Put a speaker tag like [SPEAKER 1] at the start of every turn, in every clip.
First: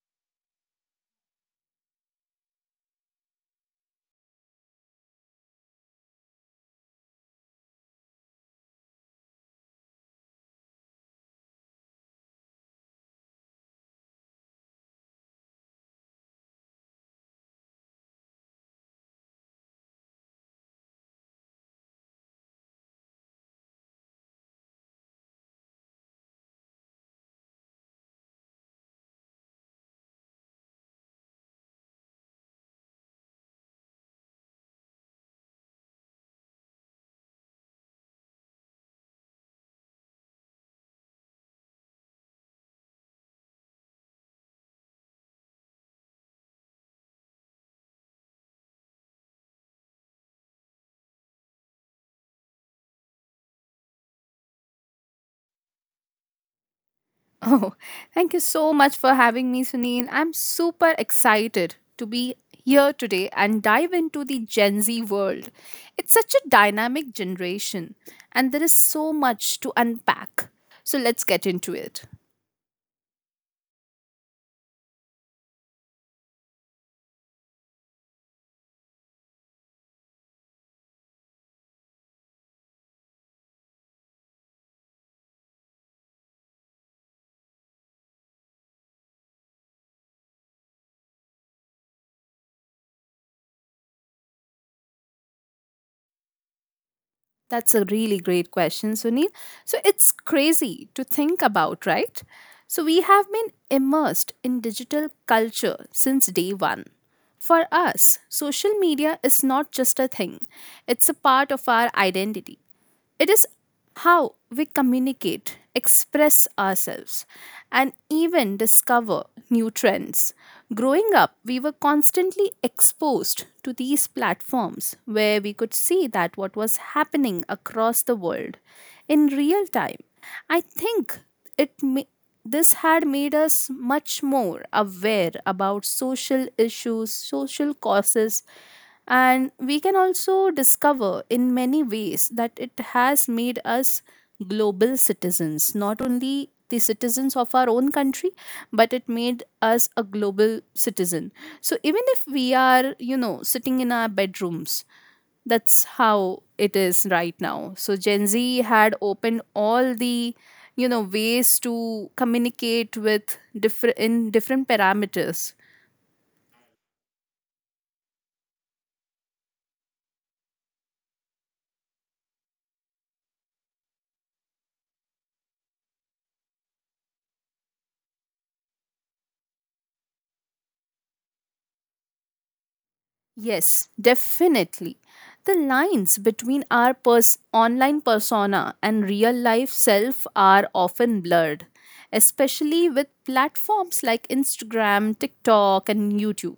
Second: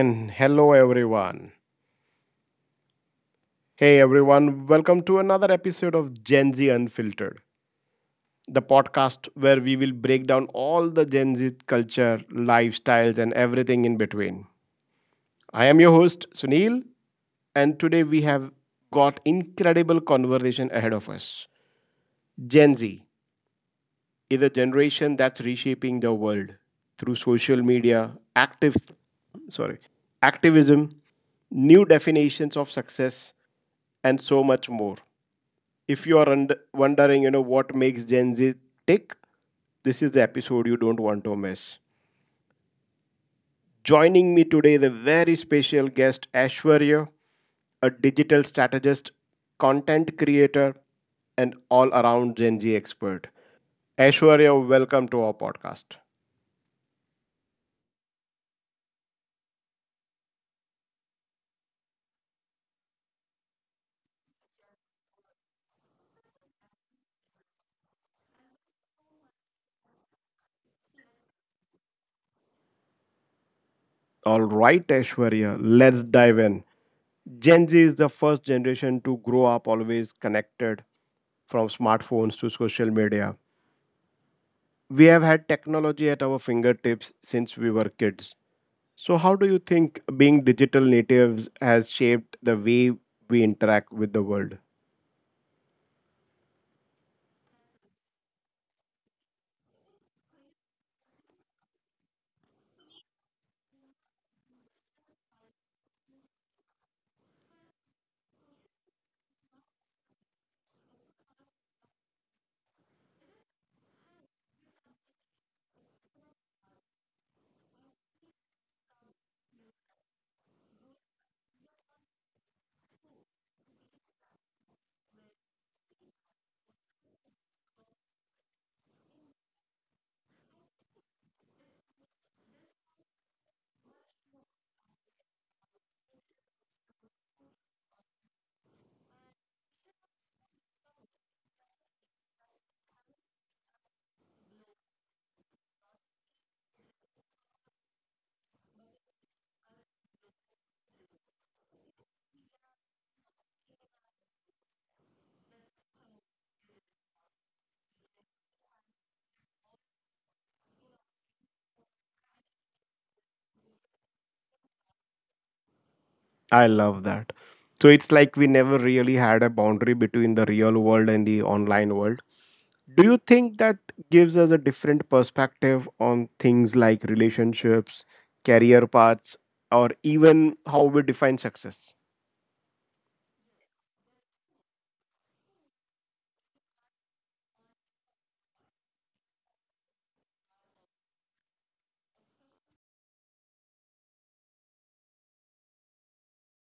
[SPEAKER 1] and hello everyone. Hey everyone, welcome to another episode of Gen Z Unfiltered, the podcast where we will break down all the Gen Z culture, lifestyles, and everything in between. I am your host Sunil, and today we have got incredible conversation ahead of us. Gen Z is a generation that's reshaping the world through social media, sorry, activism, new definitions of success, and so much more. If you are wondering, what makes Gen Z tick, this is the episode you don't want to miss. Joining me today is a very special guest, Ashwarya, a digital strategist, content creator, and all around Gen Z expert. Ashwarya, welcome to our podcast.
[SPEAKER 2] Oh, thank you so much for having me, Sunil. I'm super excited to be here today and dive into the Gen Z world. It's such a dynamic generation, and there is so much to unpack. So let's get into it.
[SPEAKER 1] All right, Ashwarya, let's dive in. Gen Z is the first generation to grow up always connected from smartphones to social media. We have had technology at our fingertips since we were kids. So, how do you think being digital natives has shaped the way we interact with the world?
[SPEAKER 2] That's a really great question, Sunil. So it's crazy to think about, right? So we have been immersed in digital culture since day one. For us, social media is not just a thing, it's a part of our identity. It is how we communicate, express ourselves, and even discover new trends. Growing up, we were constantly exposed to these platforms where we could see that what was happening across the world in real time. I think it ma- this had made us much more aware about social issues, social causes, and we can also discover in many ways that it has made us global citizens, not only the citizens of our own country, but it made us a global citizen. So even if we are, sitting in our bedrooms, that's how it is right now. So Gen Z had opened all the ways to communicate with different in different parameters.
[SPEAKER 1] I love that. So, it's like we never really had a boundary between the real world and the online world. Do you think that gives us a different perspective on things like relationships, career paths, or even how we define success?
[SPEAKER 2] Yes, definitely. The lines between our online persona and real life self are often blurred, especially with platforms like Instagram, TikTok, and YouTube.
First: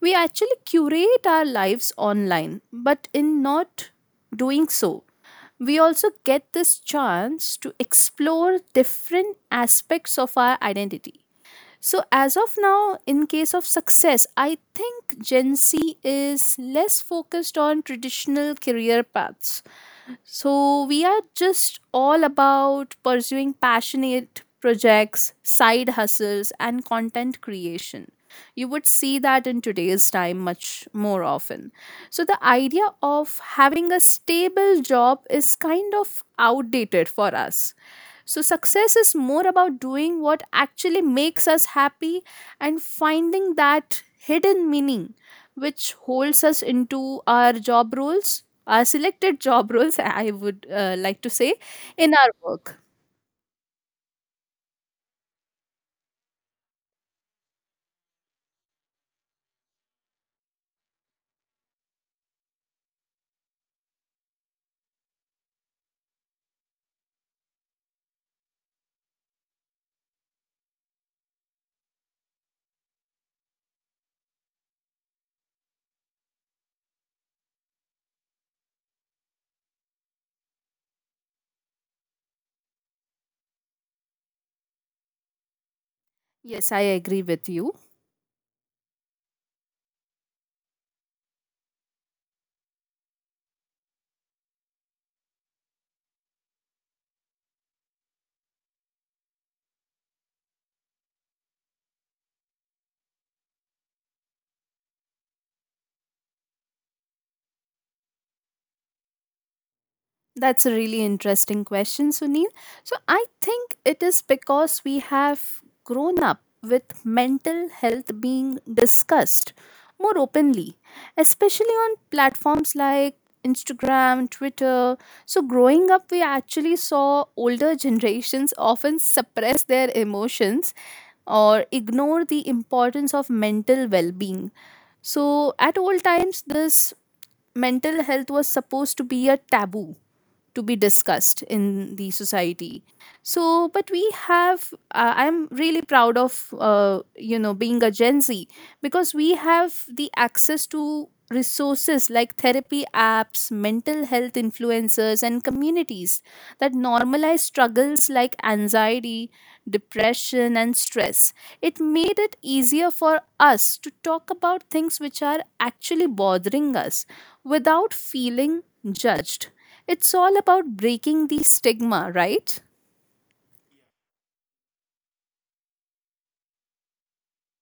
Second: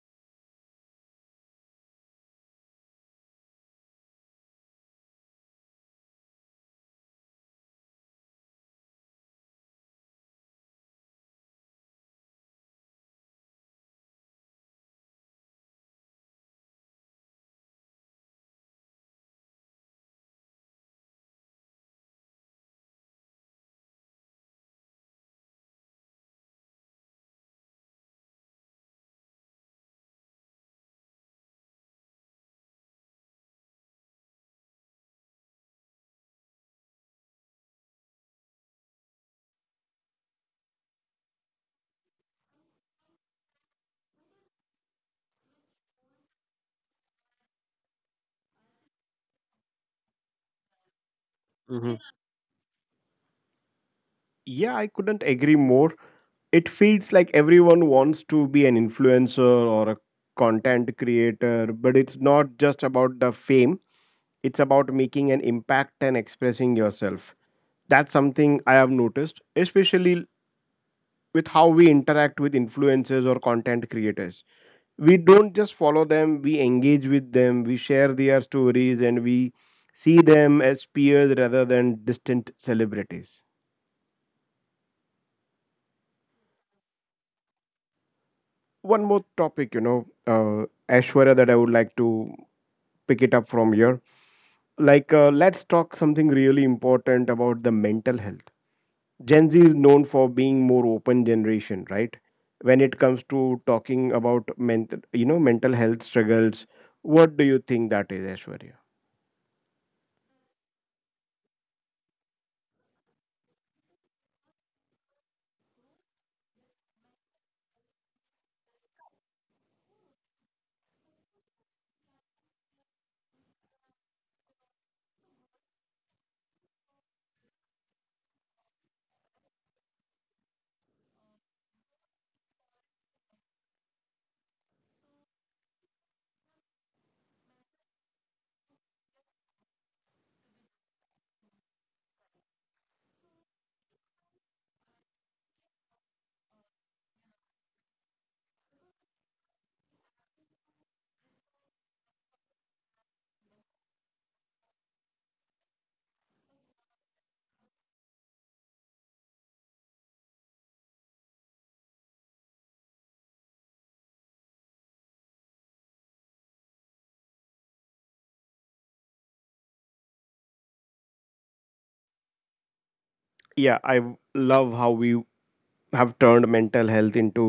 [SPEAKER 2] We actually curate our lives online, but in not doing so, we also get this chance to explore different aspects of our identity. So, as of now, in case of success, I think Gen Z is less focused on traditional career paths. So we are just all about pursuing passionate projects, side hustles, and content creation. You would see that in today's time much more often. So the idea of having a stable job is kind of outdated for us. So, success is more about doing what actually makes us happy and finding that hidden meaning which holds us into our job roles. Our selected job roles, I would like to say, in our work.
[SPEAKER 1] Yeah, I couldn't agree more. It feels like everyone wants to be an influencer or a content creator, but it's not just about the fame, it's about making an impact and expressing yourself. That's something I have noticed, especially with how we interact with influencers or content creators. We don't just follow them, we engage with them, we share their stories, and we see them as peers rather than distant celebrities.
[SPEAKER 2] Yes, I agree with you.
[SPEAKER 1] One more topic, ashwara, that I would like to pick it up from here. Like, let's talk something really important about the mental health. Gen Z is known for being more open generation, right, when it comes to talking about mental, mental health struggles. What do you think that is, ashwarya?
[SPEAKER 2] That's a really interesting question, Sunil. So, I think it is because we have grown up with mental health being discussed more openly, especially on platforms like Instagram, Twitter. So, growing up, we actually saw older generations often suppress their emotions or ignore the importance of mental well being. So, at all times, this mental health was supposed to be a taboo to be discussed in the society. So but we have I'm really proud of being a Gen Z, because we have the access to resources like therapy apps, mental health influencers, and communities that normalize struggles like anxiety, depression, and stress. It made it easier for us to talk about things which are actually bothering us without feeling judged. It's all about breaking the stigma, right?
[SPEAKER 1] Yeah, I love how we have turned mental health into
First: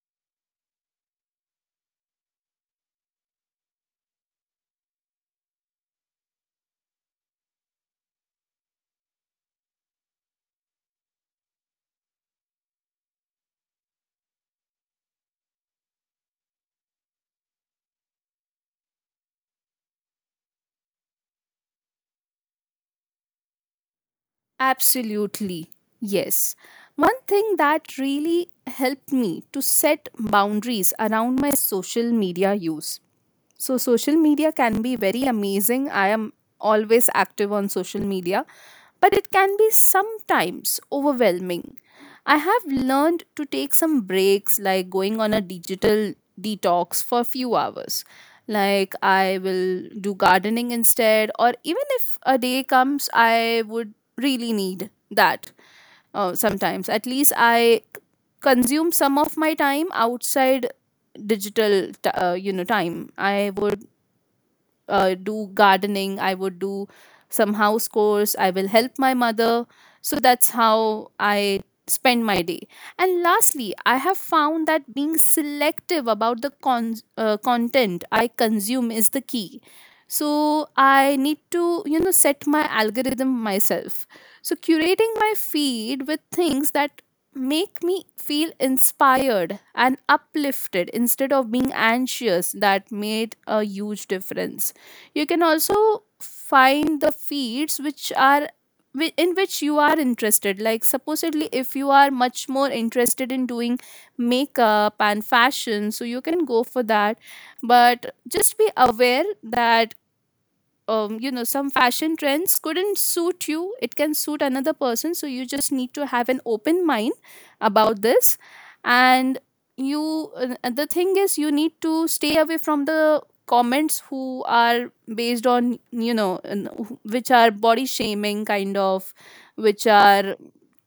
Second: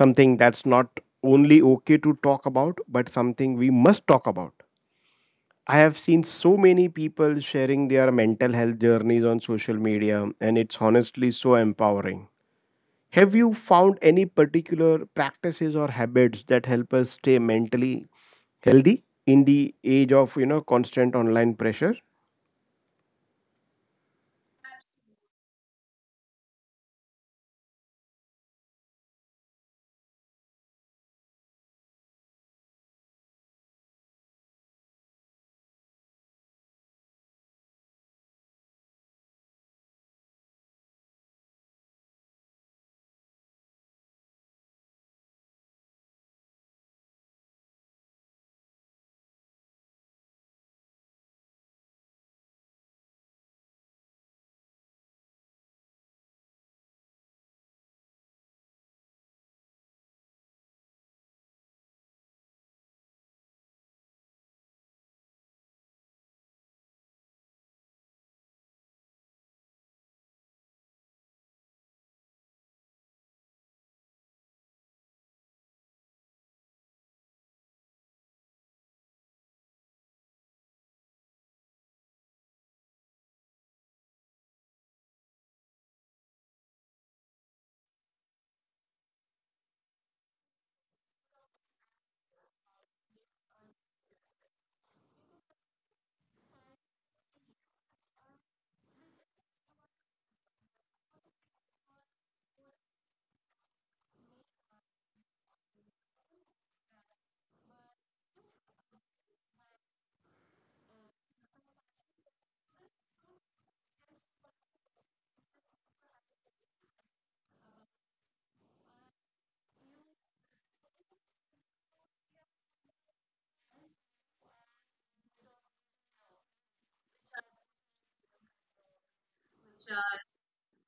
[SPEAKER 1] something that's not only okay to talk about but something we must talk about. I have seen so many people sharing their mental health journeys on social media, and it's honestly so empowering. Have you found any particular practices or habits that help us stay mentally healthy in the age of constant online pressure?
[SPEAKER 2] Absolutely, yes. One thing that really helped me to set boundaries around my social media use. So, social media can be very amazing. I am always active on social media, but it can be sometimes overwhelming. I have learned to take some breaks, like going on a digital detox for a few hours. Like, I will do gardening instead, or even if a day comes, I would really need that sometimes. At least I consume some of my time outside time I would do gardening, I would do some house chores, I will help my mother. So that's how I spend my day. And lastly, I have found that being selective about the content I consume is the key. So I need to, you know, set my algorithm myself. So curating my feed with things that make me feel inspired and uplifted instead of being anxious, that made a huge difference. You can also find the feeds which are in which you are interested, like supposedly if you are much more interested in doing makeup and fashion, so you can go for that. But just be aware that you know, some fashion trends couldn't suit you, it can suit another person, so you just need to have an open mind about this. And you and the thing is, you need to stay away from the comments who are based on, you know, which are body shaming kind of, which are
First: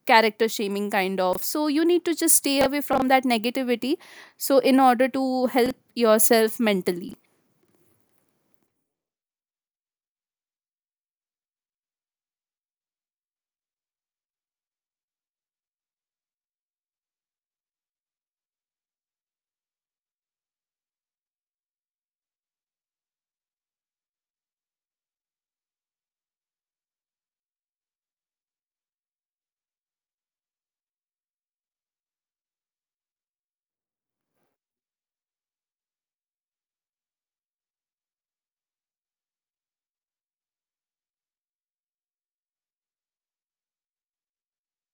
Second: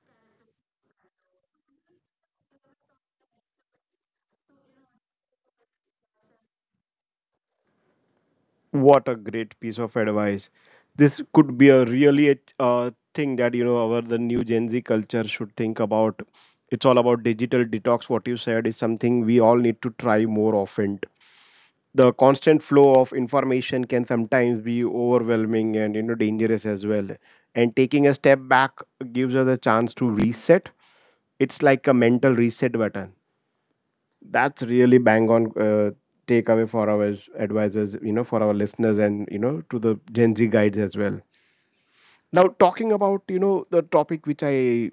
[SPEAKER 2] character shaming kind of. So you need to just stay away from that negativity, so in order to help yourself mentally.
[SPEAKER 1] What a great piece of advice! This could be a really a thing that our the new Gen Z culture should think about. It's all about digital detox. What you said is something we all need to try more often. The constant flow of information can sometimes be overwhelming and, dangerous as well, and taking a step back gives us a chance to reset. It's like a mental reset button. That's really bang on takeaway for our advisors, for our listeners and, to the Gen Z guides as well. Now talking about, the topic which I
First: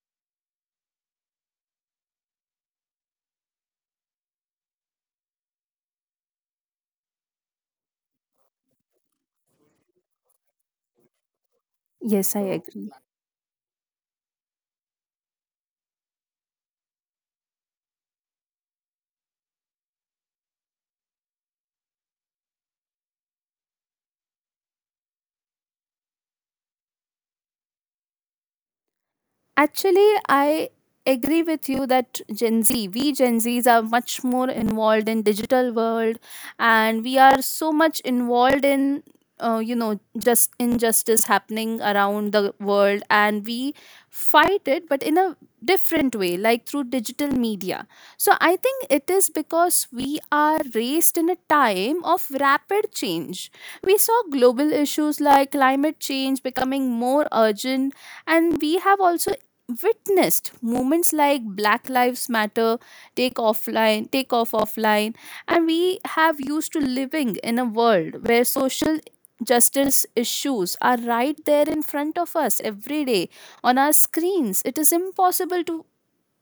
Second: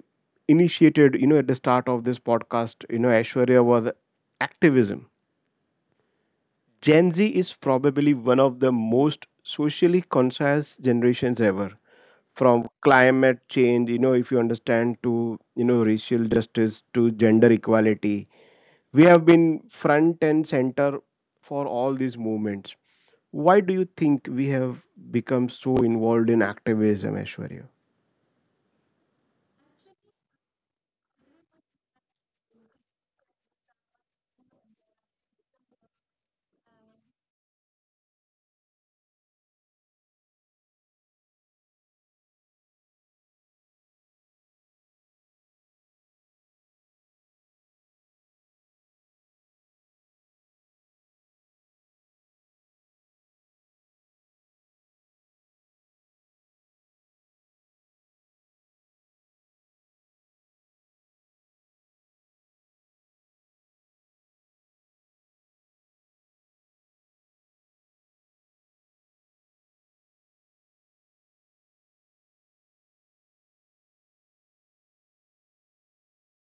[SPEAKER 1] initiated, at the start of this podcast, ashwarya, was activism. Gen Z is probably one of the most socially conscious generations ever.
[SPEAKER 2] Yes, I
[SPEAKER 1] From
[SPEAKER 2] agree.
[SPEAKER 1] climate change, if you understand, to, racial justice, to gender equality, we have been front and center for all these movements. Why do you think we have become so involved in activism, Ashwarya?
[SPEAKER 2] Actually, I agree with you that Gen Z, we Gen Zs are much more involved in digital world, and we are so much involved in you know, just injustice happening around the world, and we fight it, but in a different way, like through digital media. So I think it is because we are raised in a time of rapid change. We saw global issues like climate change becoming more urgent, and we have also witnessed moments like Black Lives Matter take off offline. And we have used to living in a world where social justice issues are right there in front of us every day. On our screens, it is impossible to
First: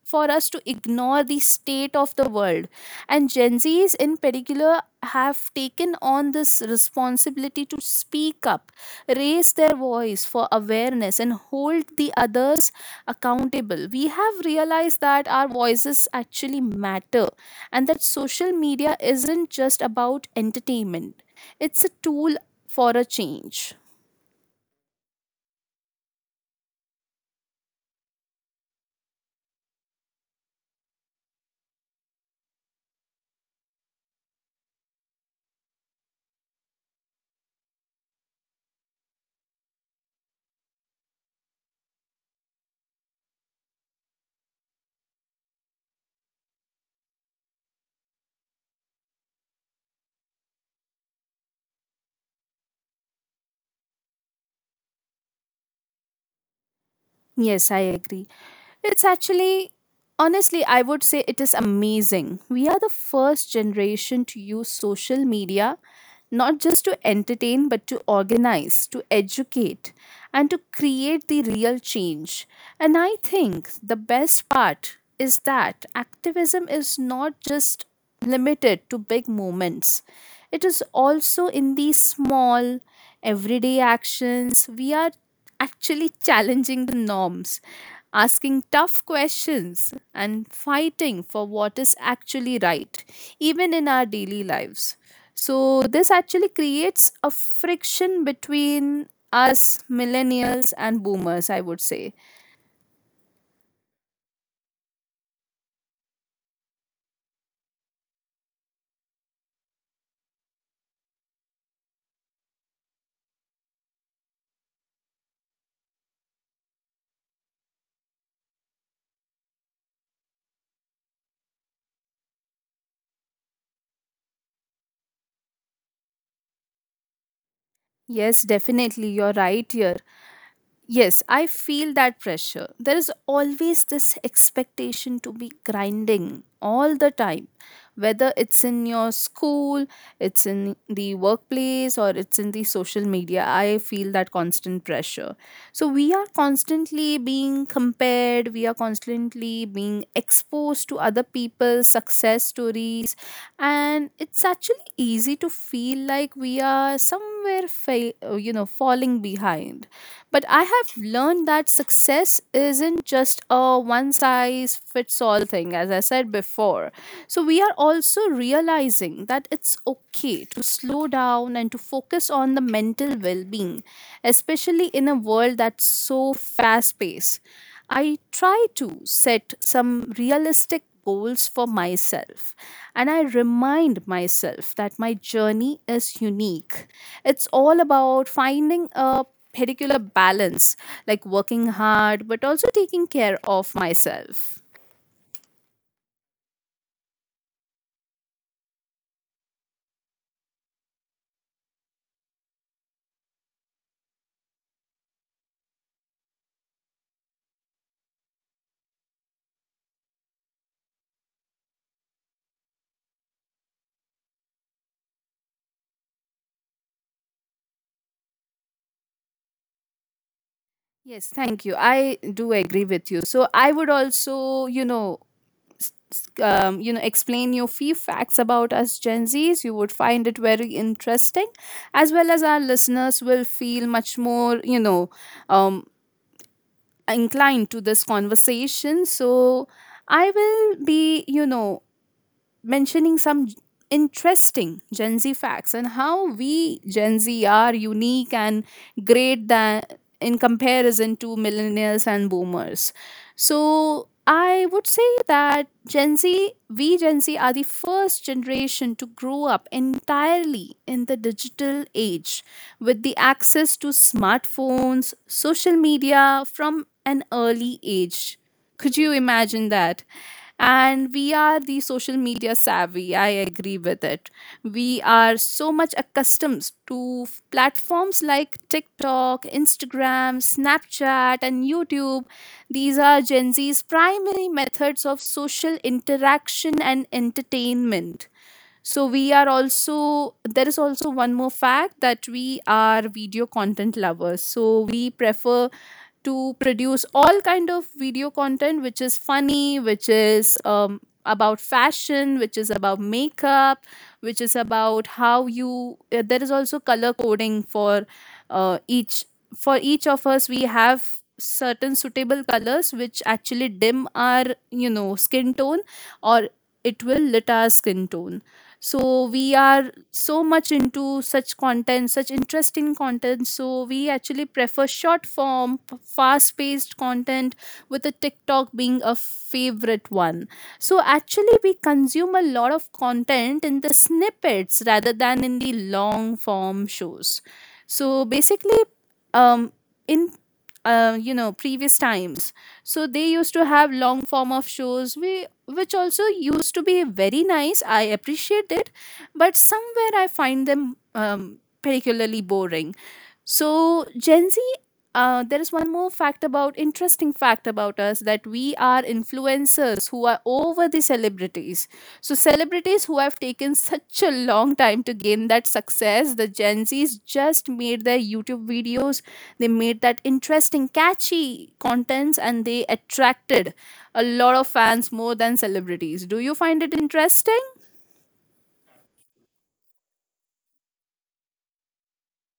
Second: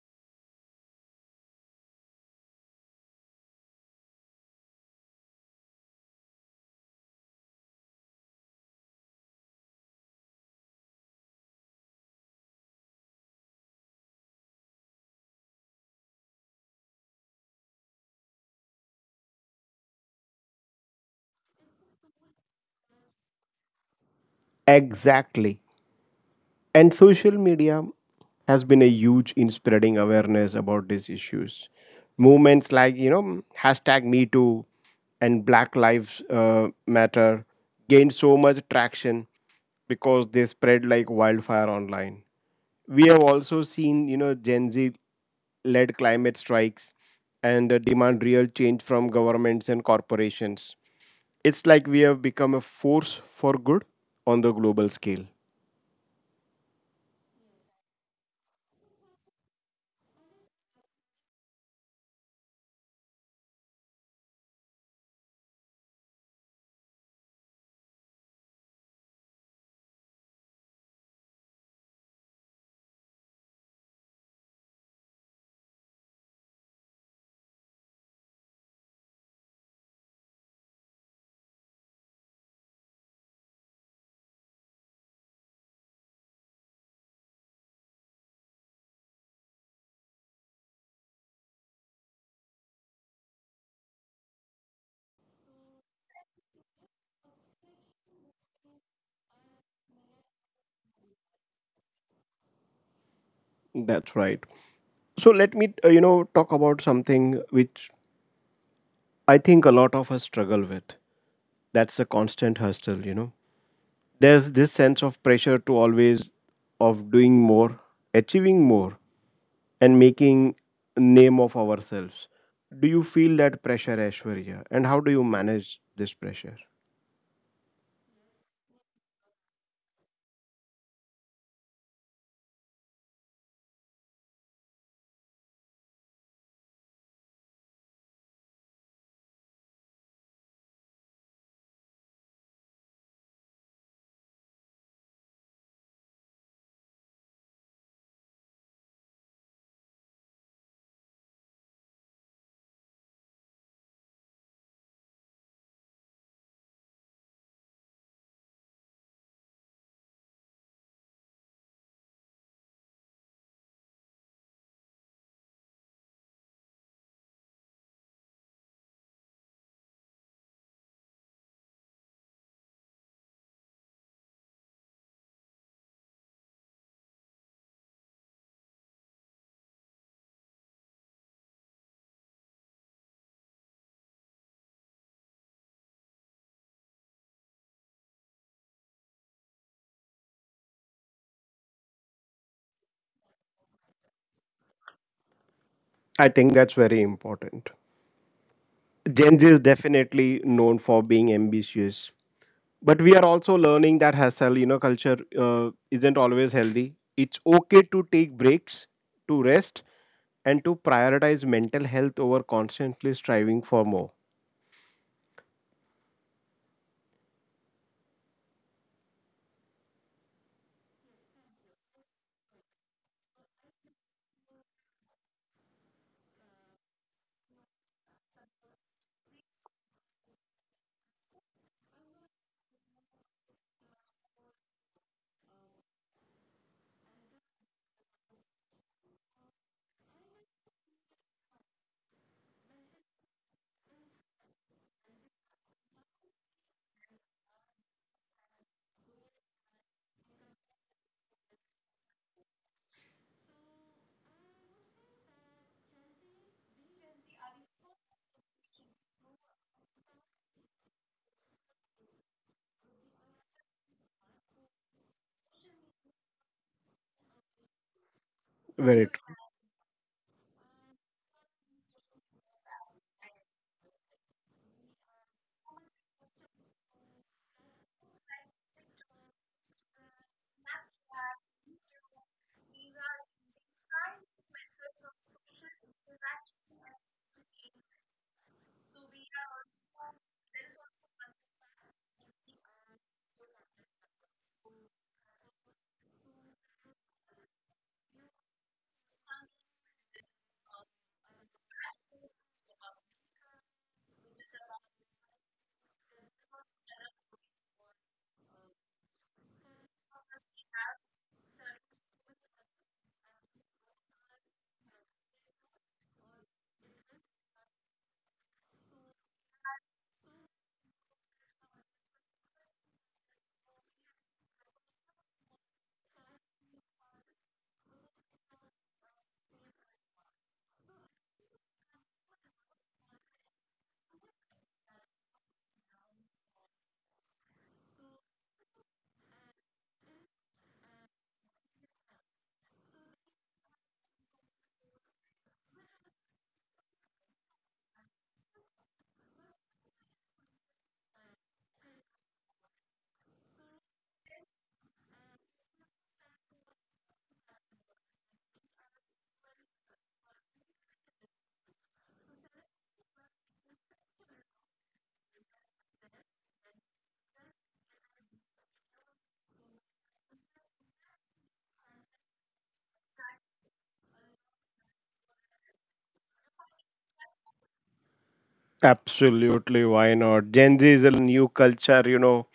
[SPEAKER 2] for us to ignore the state of the world. And Gen Zs in particular have taken on this responsibility to speak up, raise their voice for awareness, and hold the others accountable. We have realized that our voices actually matter, and that social media isn't just about entertainment, it's a tool for a change.
[SPEAKER 1] Exactly. And social media has been a huge in spreading awareness about these issues. Movements like, hashtag Me Too and Black Lives Matter gained so much traction because they spread like wildfire online. We have also seen, Gen Z led climate strikes and demand real change from governments and corporations. It's like we have become a force for good on the global scale.
[SPEAKER 2] Yes, I agree. It's actually, honestly, I would say it is amazing. We are the first generation to use social media not just to entertain, but to organize, to educate, and to create the real change. And I think the best part is that activism is not just limited to big moments, it is also in these small, everyday actions. We are actually challenging the norms, asking tough questions, and fighting for what is actually right, even in our daily lives. So, this actually creates a friction between us millennials and boomers, I would say.
[SPEAKER 1] That's right. So let me, talk about something which I think a lot of us struggle with. That's the constant hustle, There's this sense of pressure to always of doing more, achieving more and making name of ourselves. Do you feel that pressure, Ashwarya? And how do you manage this pressure?
[SPEAKER 2] Yes, definitely, you're right here. Yes, I feel that pressure. There is always this expectation to be grinding all the time, whether it's in your school, it's in the workplace, or it's in the social media. I feel that constant pressure. So we are constantly being compared, we are constantly being exposed to other people's success stories, and it's actually easy to feel like we are somewhere you know, falling behind. But I have learned that success isn't just a one size fits all thing, as I said before. So we are also realizing that it's okay to slow down and to focus on the mental well-being, especially in a world that's so fast paced. I try to set some realistic goals for myself, and I remind myself that my journey is unique. It's all about finding a particular balance, like working hard, but also taking care of myself.
[SPEAKER 1] I think that's very important. Gen Z is definitely known for being ambitious, but we are also learning that hustle, culture isn't always healthy. It's okay to take breaks, to rest, and to prioritize mental health over constantly striving for more.
[SPEAKER 2] Yes, thank you. I do agree with you. So I would also, you know, explain you few facts about us Gen Zs. You would find it very interesting, as well as our listeners will feel much more, um, inclined to this conversation. So I will be, you know, mentioning interesting Gen Z facts and how we Gen Z are unique and great than in comparison to millennials and boomers. So I would say that Gen Z, we Gen Z are the first generation to grow up entirely in the digital age with the access to smartphones, social media from an early age. Could
[SPEAKER 1] Very
[SPEAKER 2] you
[SPEAKER 1] true.
[SPEAKER 2] imagine that? And we are the social media savvy. I agree with it. We are so much accustomed to platforms like TikTok, Instagram, Snapchat, and YouTube. These are Gen Z's primary methods of social interaction and entertainment. So we are also, there is also one more fact that we are video content lovers. So we prefer to produce all kind of video content which is funny, which is about fashion, which is about makeup, which is about how you there is also color coding for each, for each of us, we have certain suitable colors which actually dim our, you know, skin tone, or it will lit our skin tone. So we are so much into such content, such interesting content. So we actually prefer short form, fast paced content, with the TikTok being a favorite one. So actually we consume a lot of content in the snippets rather than in the long form shows. So basically, um in you know, previous times, so they used to have long form of shows, we which also used to be very nice, I appreciate it, but somewhere I find them particularly boring. So Gen Z, there is one more fact, about interesting fact about us, that we are influencers who are over the celebrities. So celebrities who have taken such a long time to gain that success, the Gen Zs just made their YouTube videos. They made that interesting, catchy contents, and they attracted a lot of fans more than celebrities. Do you find it interesting?
[SPEAKER 1] Absolutely, why not? Gen Z is a new culture,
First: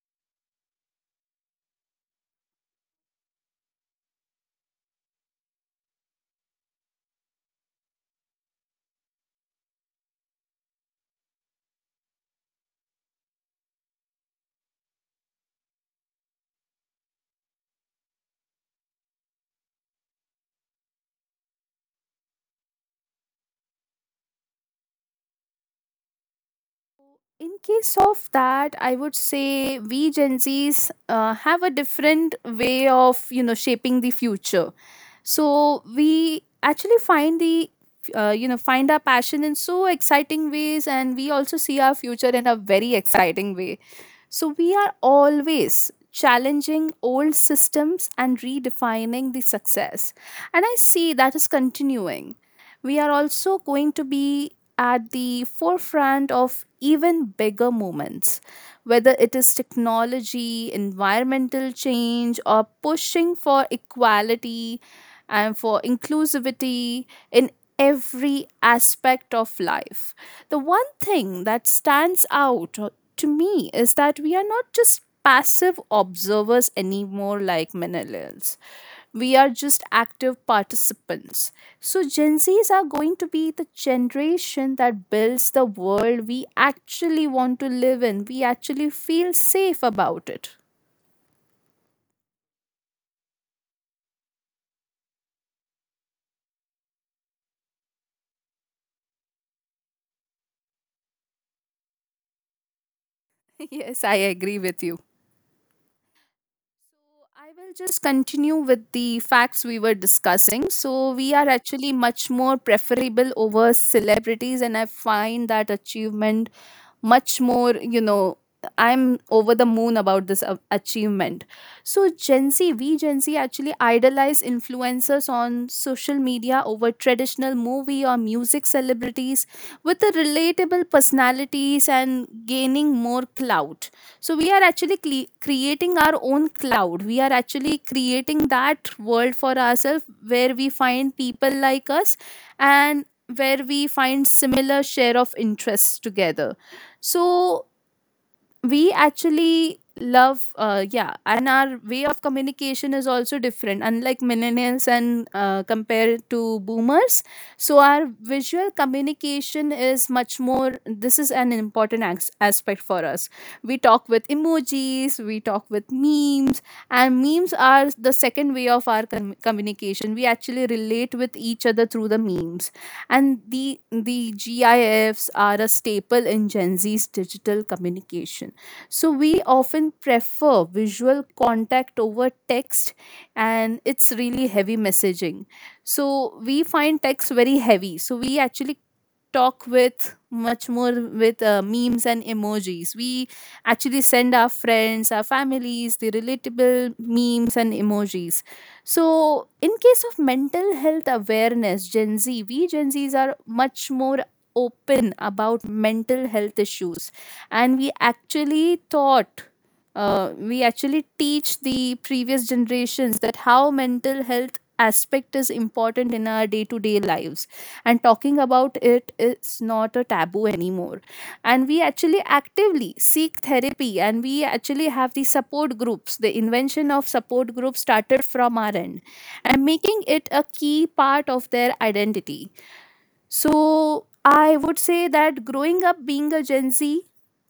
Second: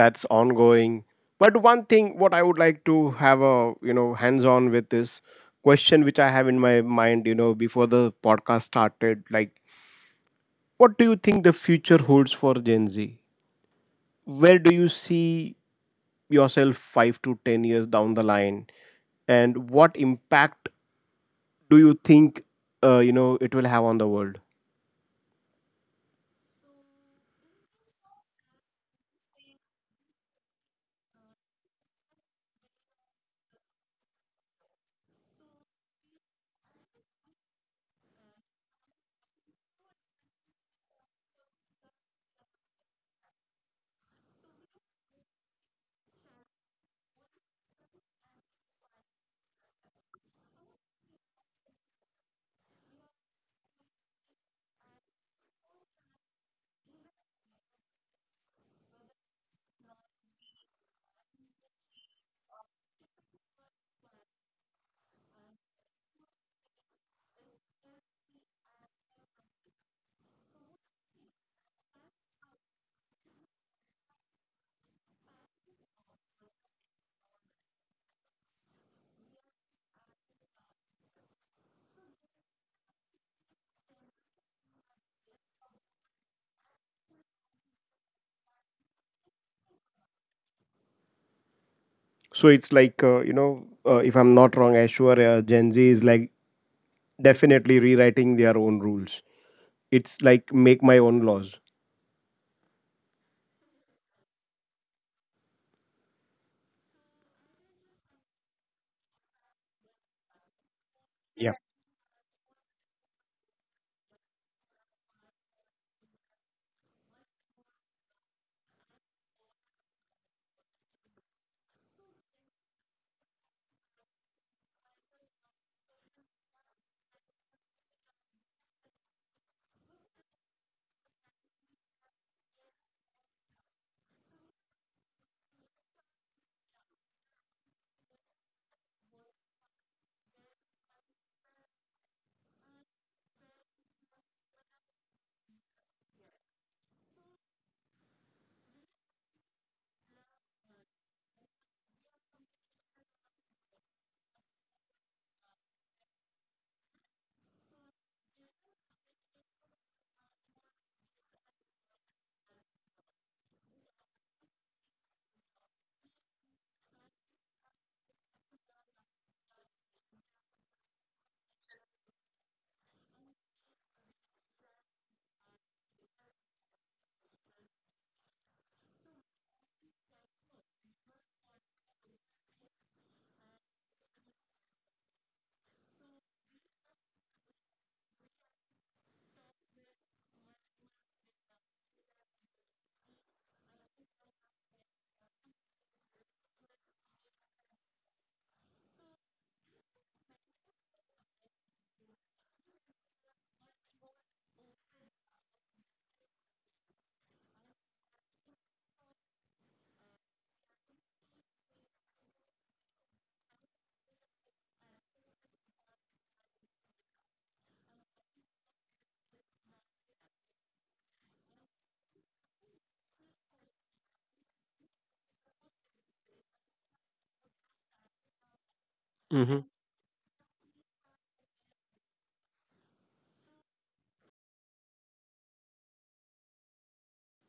[SPEAKER 1] that's ongoing. But one thing what I would like to have a, hands on with is question which I have in my mind, before the podcast started. Like, what do you think the future holds for Gen Z? Where do you see yourself 5 to 10 years down the line, and what impact do you think, it will have on the world?
[SPEAKER 2] In case of that, I would say we Gen Z's have a different way of shaping the future. So we actually find the find our passion in so exciting ways, and we also see our future in a very exciting way. So we are always challenging old systems and redefining the success. And I see that is continuing. We are also going to be at the forefront of even bigger movements, whether it is technology, environmental change, or pushing for equality and for inclusivity in every aspect of life. The one thing that stands out to me is that we are not just passive observers anymore like millennials. We are just active participants. So, Gen Zs are going to be the generation that builds the world we actually want to live in. We actually feel safe about it.
[SPEAKER 1] So it's like, if I'm not wrong, Ashwar, Gen Z is like definitely rewriting their own rules. It's like make my own laws.
[SPEAKER 2] Yes, I agree with you. So I will just continue with the facts we were discussing. So we are
[SPEAKER 1] Yeah.
[SPEAKER 2] actually much more preferable over celebrities, and I find that achievement much more, you know, I'm over the moon about this achievement. So Gen Z, we Gen Z actually idolize influencers on social media over traditional movie or music celebrities with the relatable personalities and gaining more clout. So we are actually creating our own cloud. We are actually creating that world for ourselves where we find people like us and where we find similar share of interests together. So we actually love, yeah. And our way of communication is also different, unlike millennials and compared to boomers. So our visual communication is much more, this is an important aspect for us. We talk with emojis, we talk with memes. And memes are the second way of our communication. We actually relate with each other through the memes. And the GIFs are a staple in Gen Z's digital communication. So we often prefer visual contact over text, and it's really heavy messaging. So we find text very heavy. So we actually talk with much more with memes and emojis. We actually send our friends, our families, the relatable memes and emojis. So, in case of mental health awareness, Gen Z, we Gen Zs are much more open about mental health issues. And we actually thought, we actually teach the previous generations that how mental health aspect is important in our day to day lives. And talking about it is not a taboo anymore. And we actually actively seek therapy, and we actually have the support groups. The invention of support groups started from our end
[SPEAKER 1] Mm-hmm.
[SPEAKER 2] and making it a key part of their identity. So I would say that growing up being a Gen Z,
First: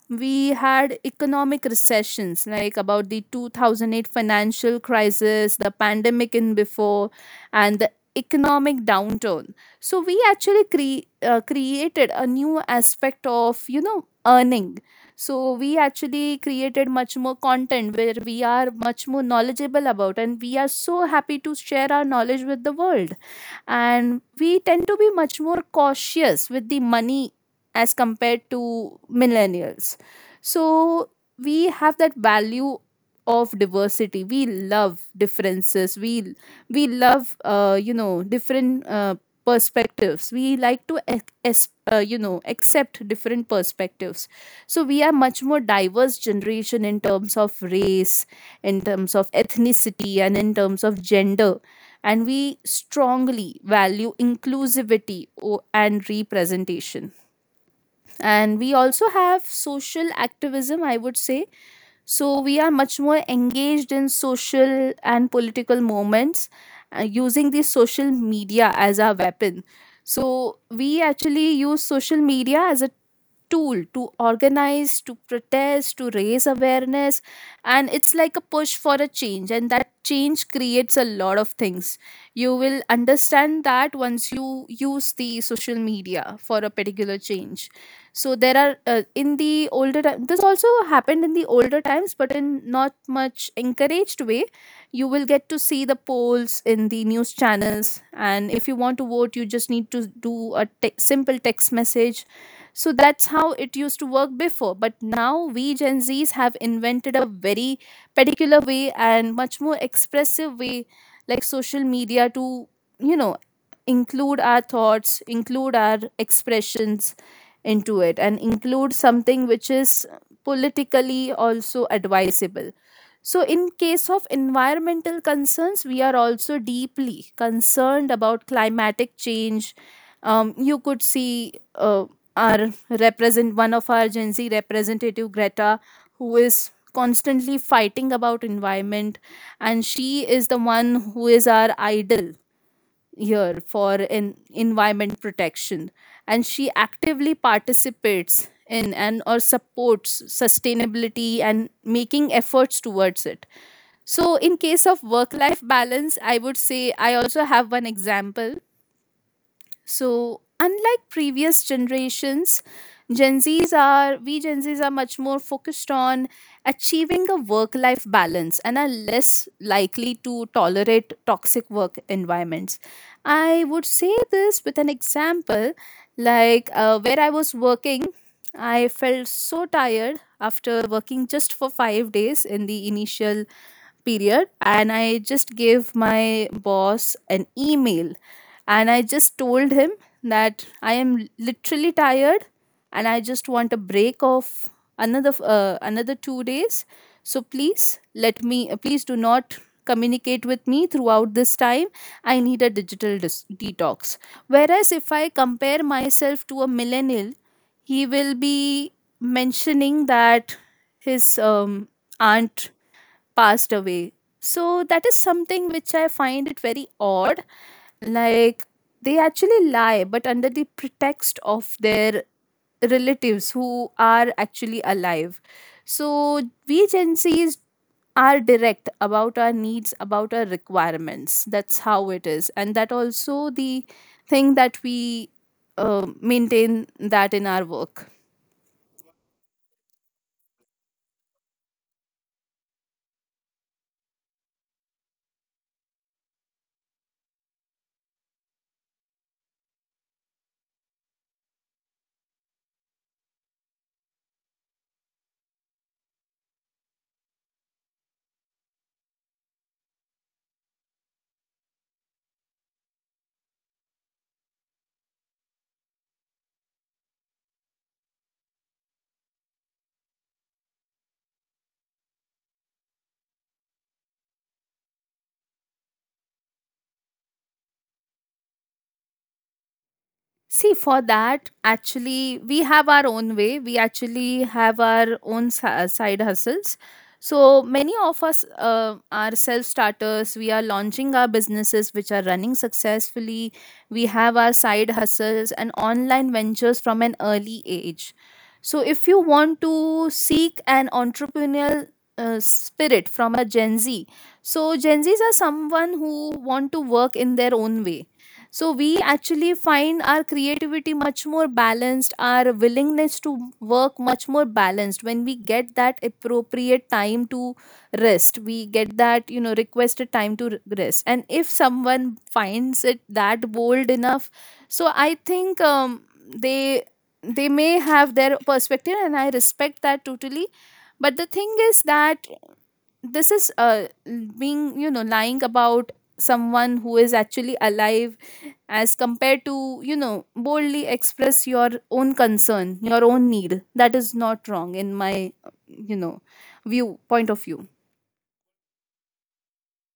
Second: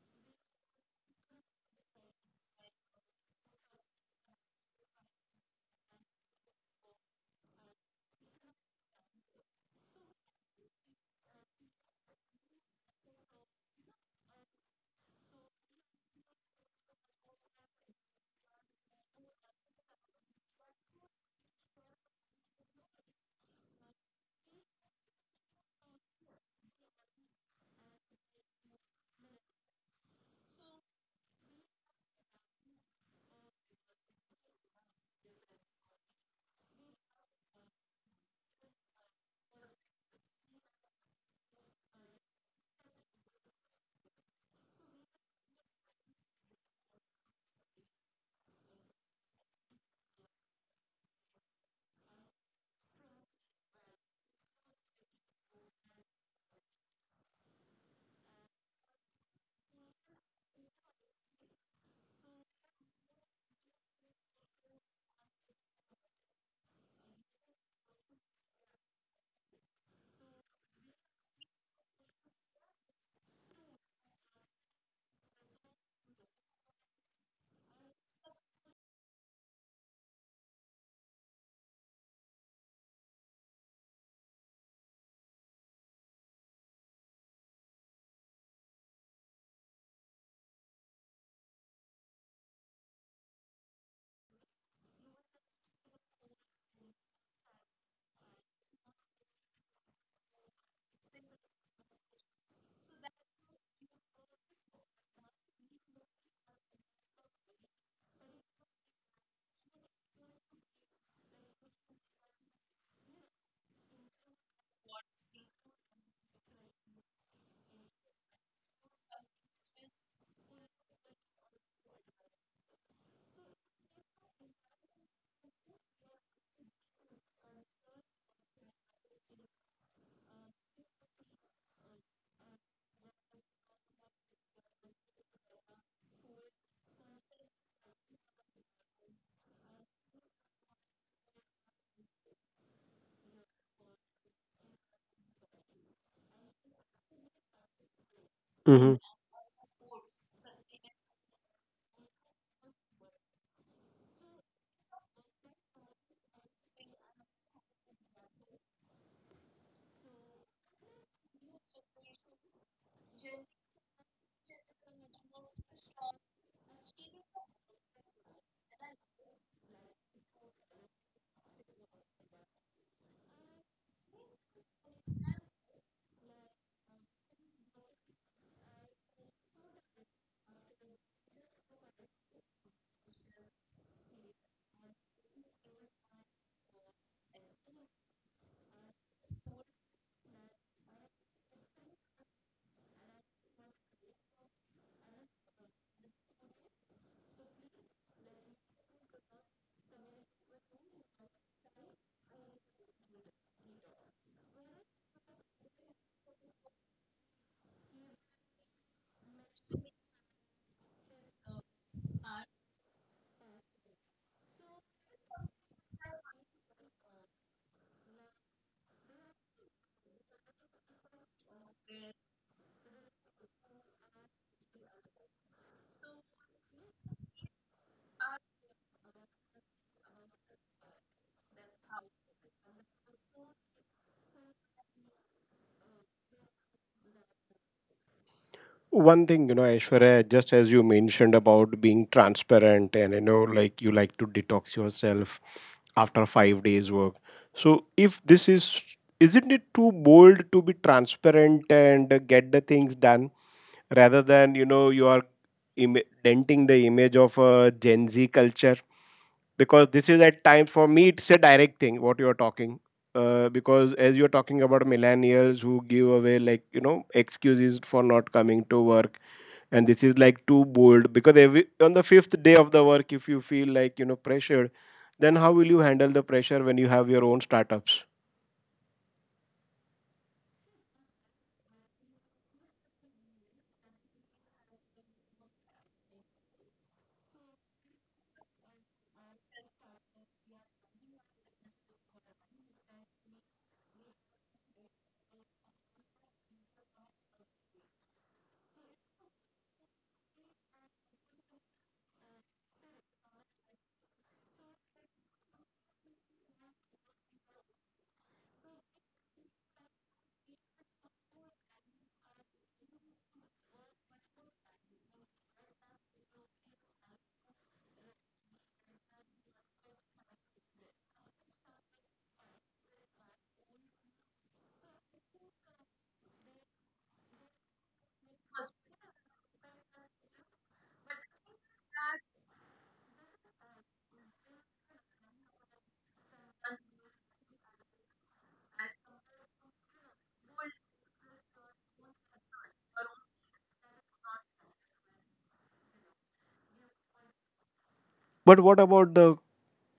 [SPEAKER 2] we had economic recessions like about the 2008 financial crisis, the pandemic in before, and the economic downturn. So we actually created a new aspect of earning. So we actually created much more content where we are much more knowledgeable about, and we are so happy to share our knowledge with the world. And we tend to be much more cautious with the money as compared to millennials. So we have that value of diversity. We love differences. We love, different, perspectives. We like to accept different perspectives. So we are much more diverse generation in terms of race, in terms of ethnicity, and in terms of gender. And we strongly value inclusivity and representation. And we also have social activism, I would say. So we are much more engaged in social and political moments using the social media as our weapon. So we actually use social media as a tool to organize, to protest, to raise awareness. And it's like a push for a change. And that change creates a lot of things. You will understand that once you use the social media for a particular change. So there are, in the older time, this also happened in the older times, but in not much encouraged way. You will get to see the polls in the news channels. And if you want to vote, you just need to do a simple text message. So that's how it used to work before. But now we Gen Zs have invented a very particular way and much more expressive way, like social media, to, you know, include our thoughts, include our expressions into it, and include something which is politically also advisable. So, in case of environmental concerns, we are also deeply concerned about climatic change. You could see, our represent, one of our Gen Z representative Greta, who is constantly fighting about environment, and she is the one who is our idol here for in environment protection, and she actively participates in and or supports sustainability and making efforts towards it. So in case of work life balance, I would say, I also have one example. So, unlike previous generations, Gen Zs are we Gen Zs are much more focused on achieving a work-life balance and are less likely to tolerate toxic work environments. I would say this with an example, like where I was working, I felt so tired after working just for 5 days in the initial period, and I just gave my boss an email and I just told him that I am literally tired and I just want a break of another 2 days. So please let me, please do not communicate with me throughout this time. I need a digital detox. Whereas if I compare myself to a millennial, he will be mentioning that his aunt passed away. So that is something which I find it very odd. Like, they actually lie, but under the pretext of their relatives who are actually alive. So we Gen Zs are direct about our needs, about our requirements. That's how it is. And that also the thing that we maintain that in our work.
[SPEAKER 1] One thing, aishwarya, just as you mentioned about being transparent and, like you like to detox yourself after 5 days work. So if this is isn't it too bold to be transparent and get the things done rather than, you are Im- denting the image of a Gen Z culture? Because this is at times for me it's a direct thing what you are talking, because as you're talking about millennials who give away like, excuses for not coming to work. And this is like too bold because every on the fifth day of the work if you feel like, pressured, then how will you handle the pressure when you have your own startups?
[SPEAKER 2] See, for that, actually, we have our own way. We actually have our own side hustles. So many of us are self starters. We are launching our businesses which are running successfully. We have our side hustles and online ventures from an early age. So if you want to seek an entrepreneurial spirit from a Gen Z, so Gen Zs are someone who want to work in their own way. So we actually find our creativity much more balanced, our willingness to work much more balanced, when we get that appropriate time to rest. We get that, you know, requested time to rest. And if someone finds it that bold enough, so I think, they they may have their perspective, and I respect that totally. But the thing is that this is, being, you know, lying about someone who is actually alive, as compared to, you know, boldly express your own concern, your own need, that is not wrong in my, you know view, point of view.
[SPEAKER 1] But what about the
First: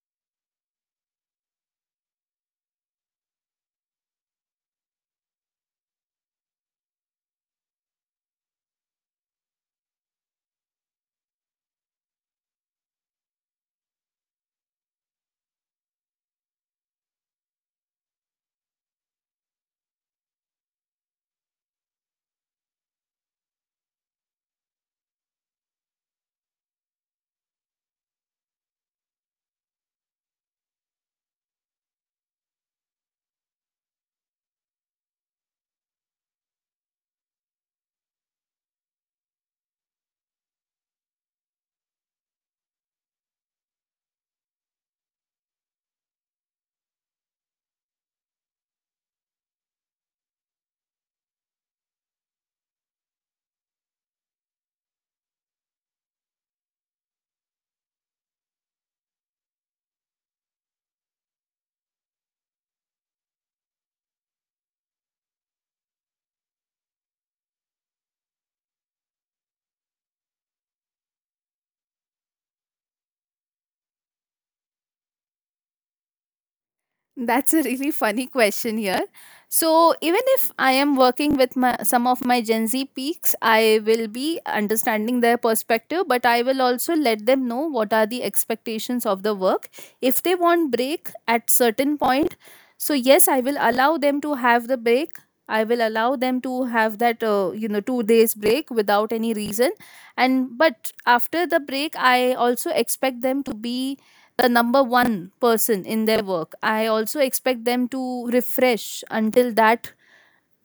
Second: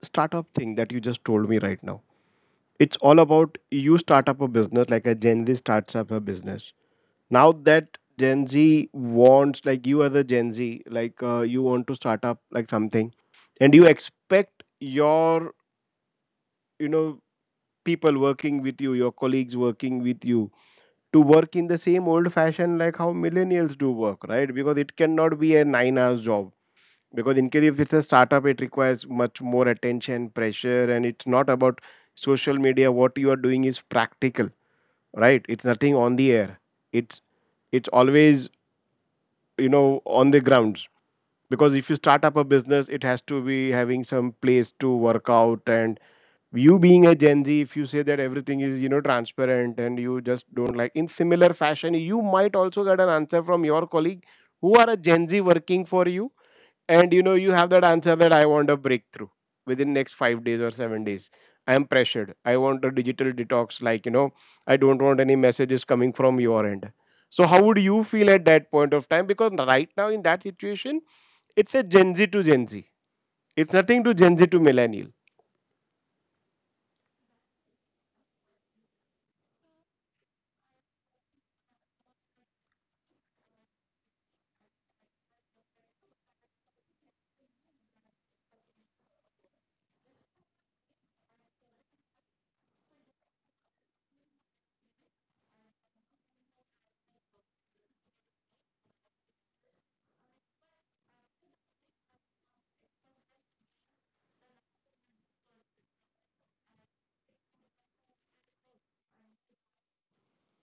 [SPEAKER 1] startup thing that you just told me right now? It's all about you start up a business, like a Gen Z starts up a business. Now that Gen Z wants, like you as a Gen Z, like, you want to start up like something, and you expect your, you know people working with you, your colleagues working with you, to work in the same old fashion like how millennials do work, right? Because it cannot be a 9 hours job, because in case if it's a startup, it requires much more attention pressure. And it's not about social media. What you are doing is practical, right? It's nothing on the air. It's it's always, on the grounds, because if you start up a business it has to be having some place to work out. And you being a Gen Z, if you say that everything is, transparent, and you just don't, like, in similar fashion you might also get an answer from your colleague who are a Gen Z working for you, and, you have that answer that I want a breakthrough within next 5 days or 7 days. I am pressured, I want a digital detox, like, I don't want any messages coming from your end. So how would you feel at that point of time? Because right now in that situation it's a Gen Z to Gen Z, it's nothing to Gen Z to millennial.
[SPEAKER 2] That's a really funny question here. So even if I am working with my, some of my Gen Z peaks, I will be understanding their perspective, but I will also let them know what are the expectations of the work. If they want break at certain point, so yes, I will allow them to have the break. I will allow them to have that, 2 days break without any reason, and but after the break, I also expect them to be the number one person in their work. I also expect them to refresh until that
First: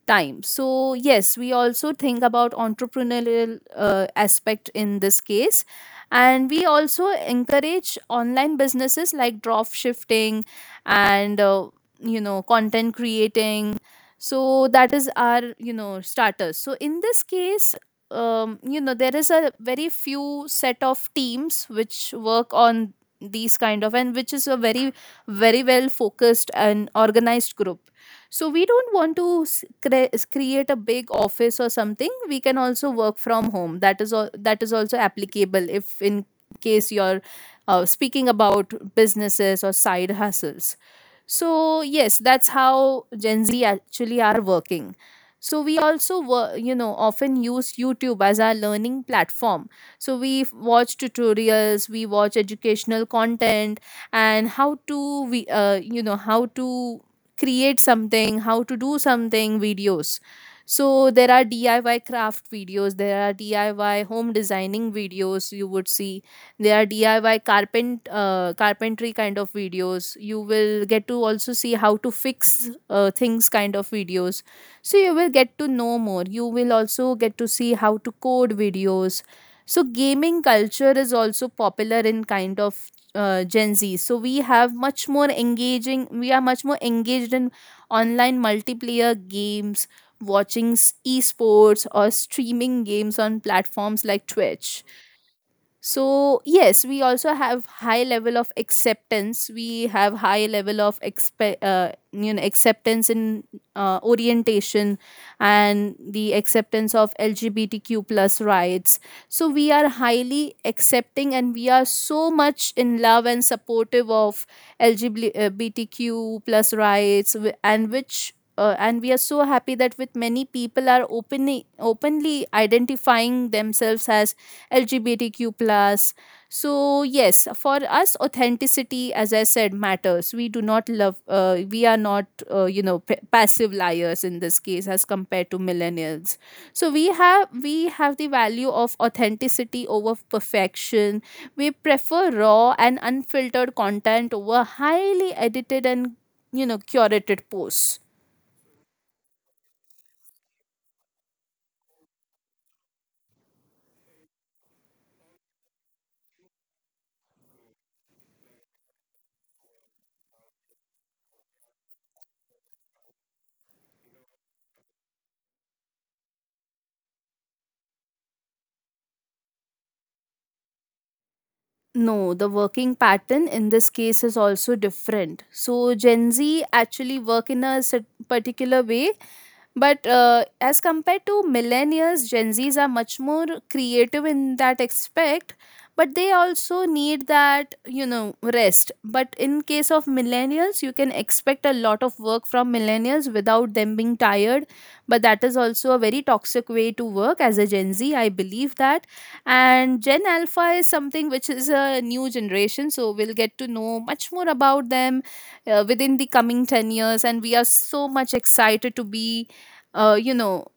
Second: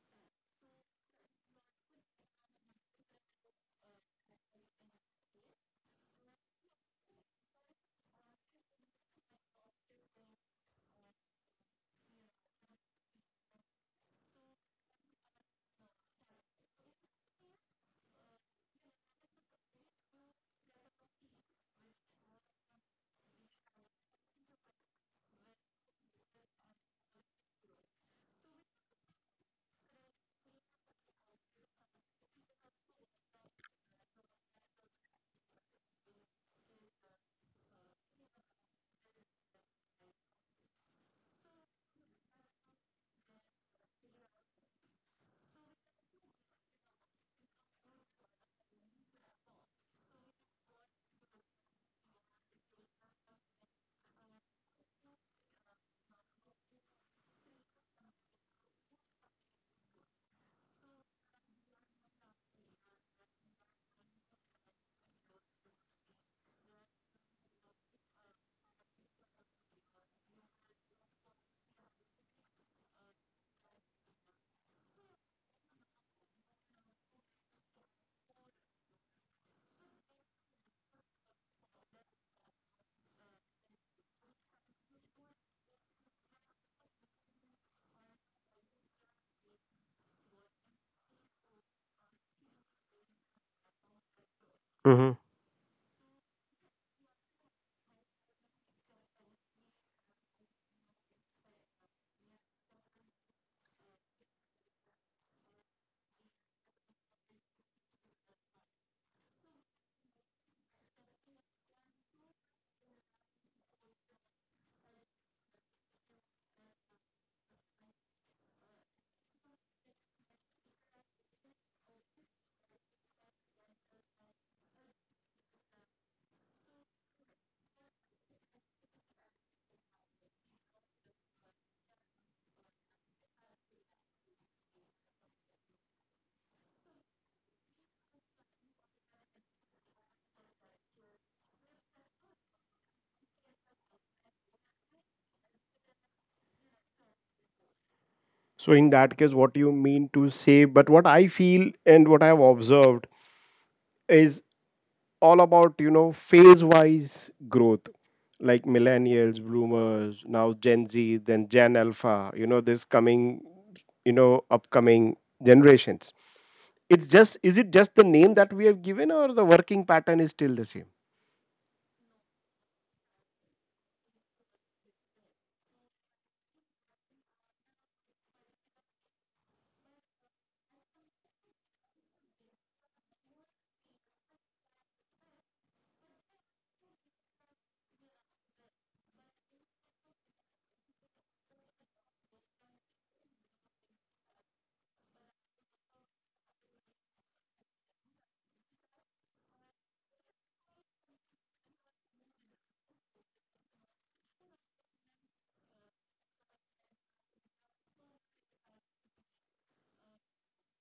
[SPEAKER 2] time. So yes, we also think about entrepreneurial aspect in this case. And we also encourage online businesses like drop shifting, and content creating. So that is our, you know, starters. So in this case, there is a very few set of teams which work on these kind of, and which is a very very well focused and organized group. So we don't want to create a big office or something. We can also work from home. That is all that is also applicable if in case you're, speaking about businesses or side hustles. So yes, that's how Gen Z actually are working. So we also often use YouTube as our learning platform. So we watch tutorials, we watch educational content, and how to we, how to create something, how to do something videos. So there are DIY craft videos, there are DIY home designing videos you would see. There are DIY carpentry kind of videos. You will get to also see how to fix, things kind of videos. So you will get to know more. You will also get to see how to code videos. So gaming culture is also popular in kind of, Gen Z. So we have much more engaging. We are much more engaged in online multiplayer games, watching esports or streaming games on platforms like Twitch.
[SPEAKER 1] Hmm.
[SPEAKER 2] So yes, we also have high level of acceptance. We have high level of acceptance in, orientation and the acceptance of LGBTQ plus rights. So we are highly accepting and we are so much in love and supportive of LGBTQ plus rights and we are so happy that with many people are openly openly identifying themselves as LGBTQ plus. So yes, for us, authenticity, as I said, matters. We do not love. We are not, passive liars in this case, as compared to millennials. So we have the value of authenticity over perfection. We prefer raw and unfiltered content over highly edited and, you know, curated posts.
[SPEAKER 1] So in that case, what do you mean to say? But what I feel and what I have observed is all about, phase wise growth. Like millennials, bloomers, now Gen Z, then Gen Alpha, this coming, upcoming generations. It's just, is it just the name that we have given, or the working pattern is still the same?
[SPEAKER 2] No, the working pattern in this case is also different. So Gen Z actually work in a particular way. But as compared to millennials, Gen Zs are much more creative in that aspect, but they also need that, you know, rest. But in case of millennials, you can expect a lot of work from millennials without them being tired. But that is also a very toxic way to work as a Gen Z. I believe that. And Gen Alpha is something which is a new generation, so we'll get to know much more about them within the coming 10 years. And we are so much excited to be, uh, you know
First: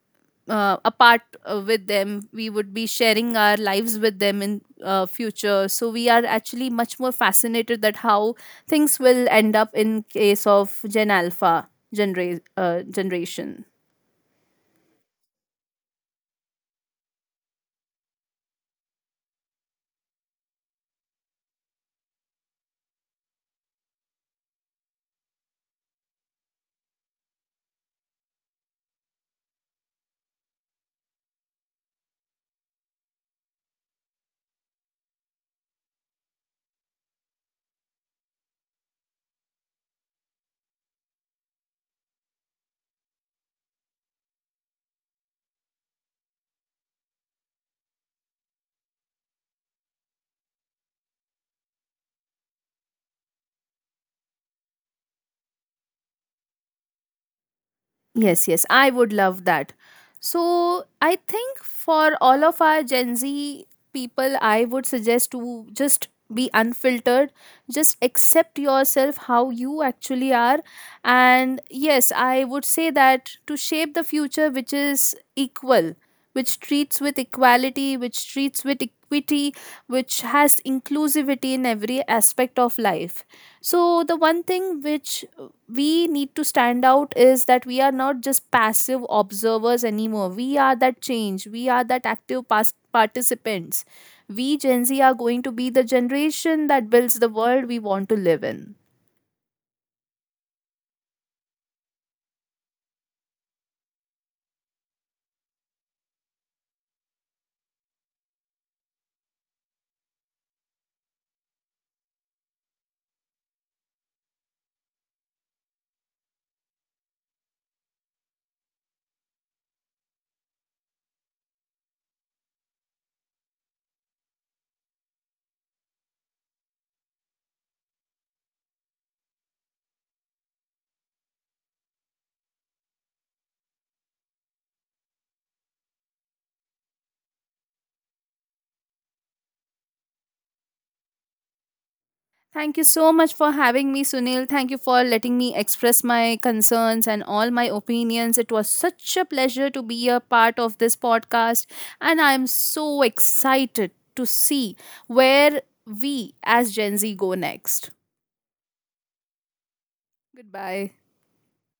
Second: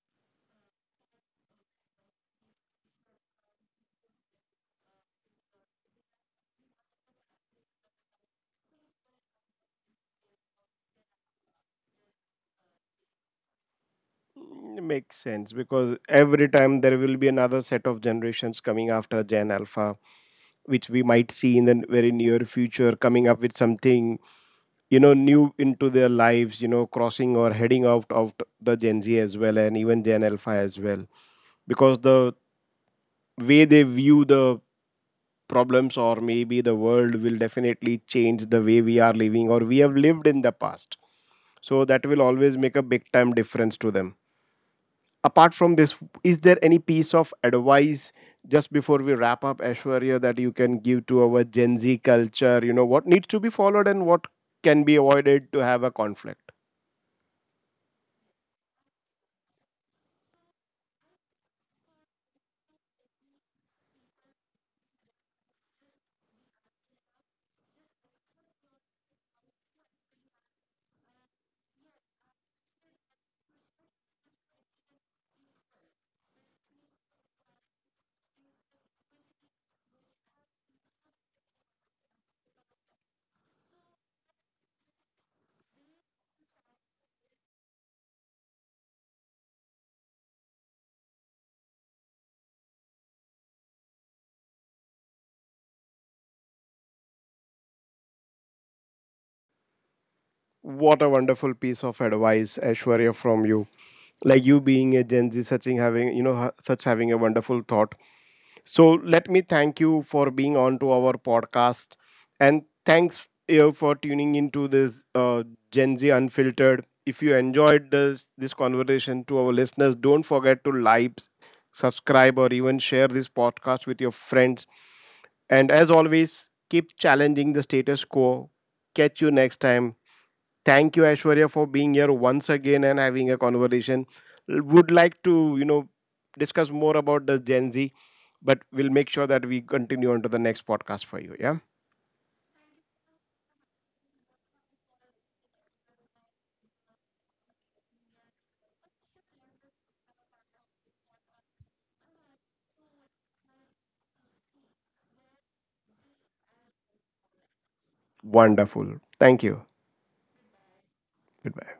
[SPEAKER 2] apart, with them. We would be sharing our lives with them in, future. So we are actually much more fascinated that how things will end up in case of Gen Alpha generation.
[SPEAKER 1] Mm, makes sense, because every time there will be another set of generations coming after Gen Alpha, which we might see in the very near future coming up with something, new into their lives, crossing or heading out of the Gen Z as well, and even Gen Alpha as well. Because the way they view the problems, or maybe the world, will definitely change the way we are living or we have lived in the past. So that will always make a big time difference to them. Apart from this, is there any piece of advice just before we wrap up, ashwarya, that you can give to our Gen Z culture, what needs to be followed and what can be avoided to have a conflict?
[SPEAKER 2] Yes, yes, I would love that. So, I think for all of our Gen Z people, I would suggest to just be unfiltered, just accept yourself how you actually are. And yes, I would say that to shape the future which is equal, which treats with equality, which treats with equity, which has inclusivity in every aspect of life. So, the one thing which we need to stand out is that we are not just passive observers anymore. We are that change. We are that active past participants. We Gen Z are going to be the generation that builds the world we want to live in.
[SPEAKER 1] What a wonderful piece of advice, Aishwarya, from you. Like you being a Gen Z, such in having, such having a wonderful thought. So let me thank you for being on to our podcast, and thanks you for tuning into this Gen Z Unfiltered. If you enjoyed this conversation, to our listeners, don't forget to like, subscribe, or even share this podcast with your friends. And as always, keep challenging the status quo. Catch you next time. Thank you, Aishwarya, for being here once again and having a conversation. Would like to, discuss more about the Gen Z, but we'll make sure that we continue on to the next podcast for you. Yeah.
[SPEAKER 2] Thank you so much for having me, Sunil. Thank you for letting me express my concerns and all my opinions. It was such a pleasure to be a part of this podcast, and I'm so excited to see where we as Gen Z go next.
[SPEAKER 1] Wonderful. Thank you.
[SPEAKER 2] Goodbye.
[SPEAKER 1] Goodbye.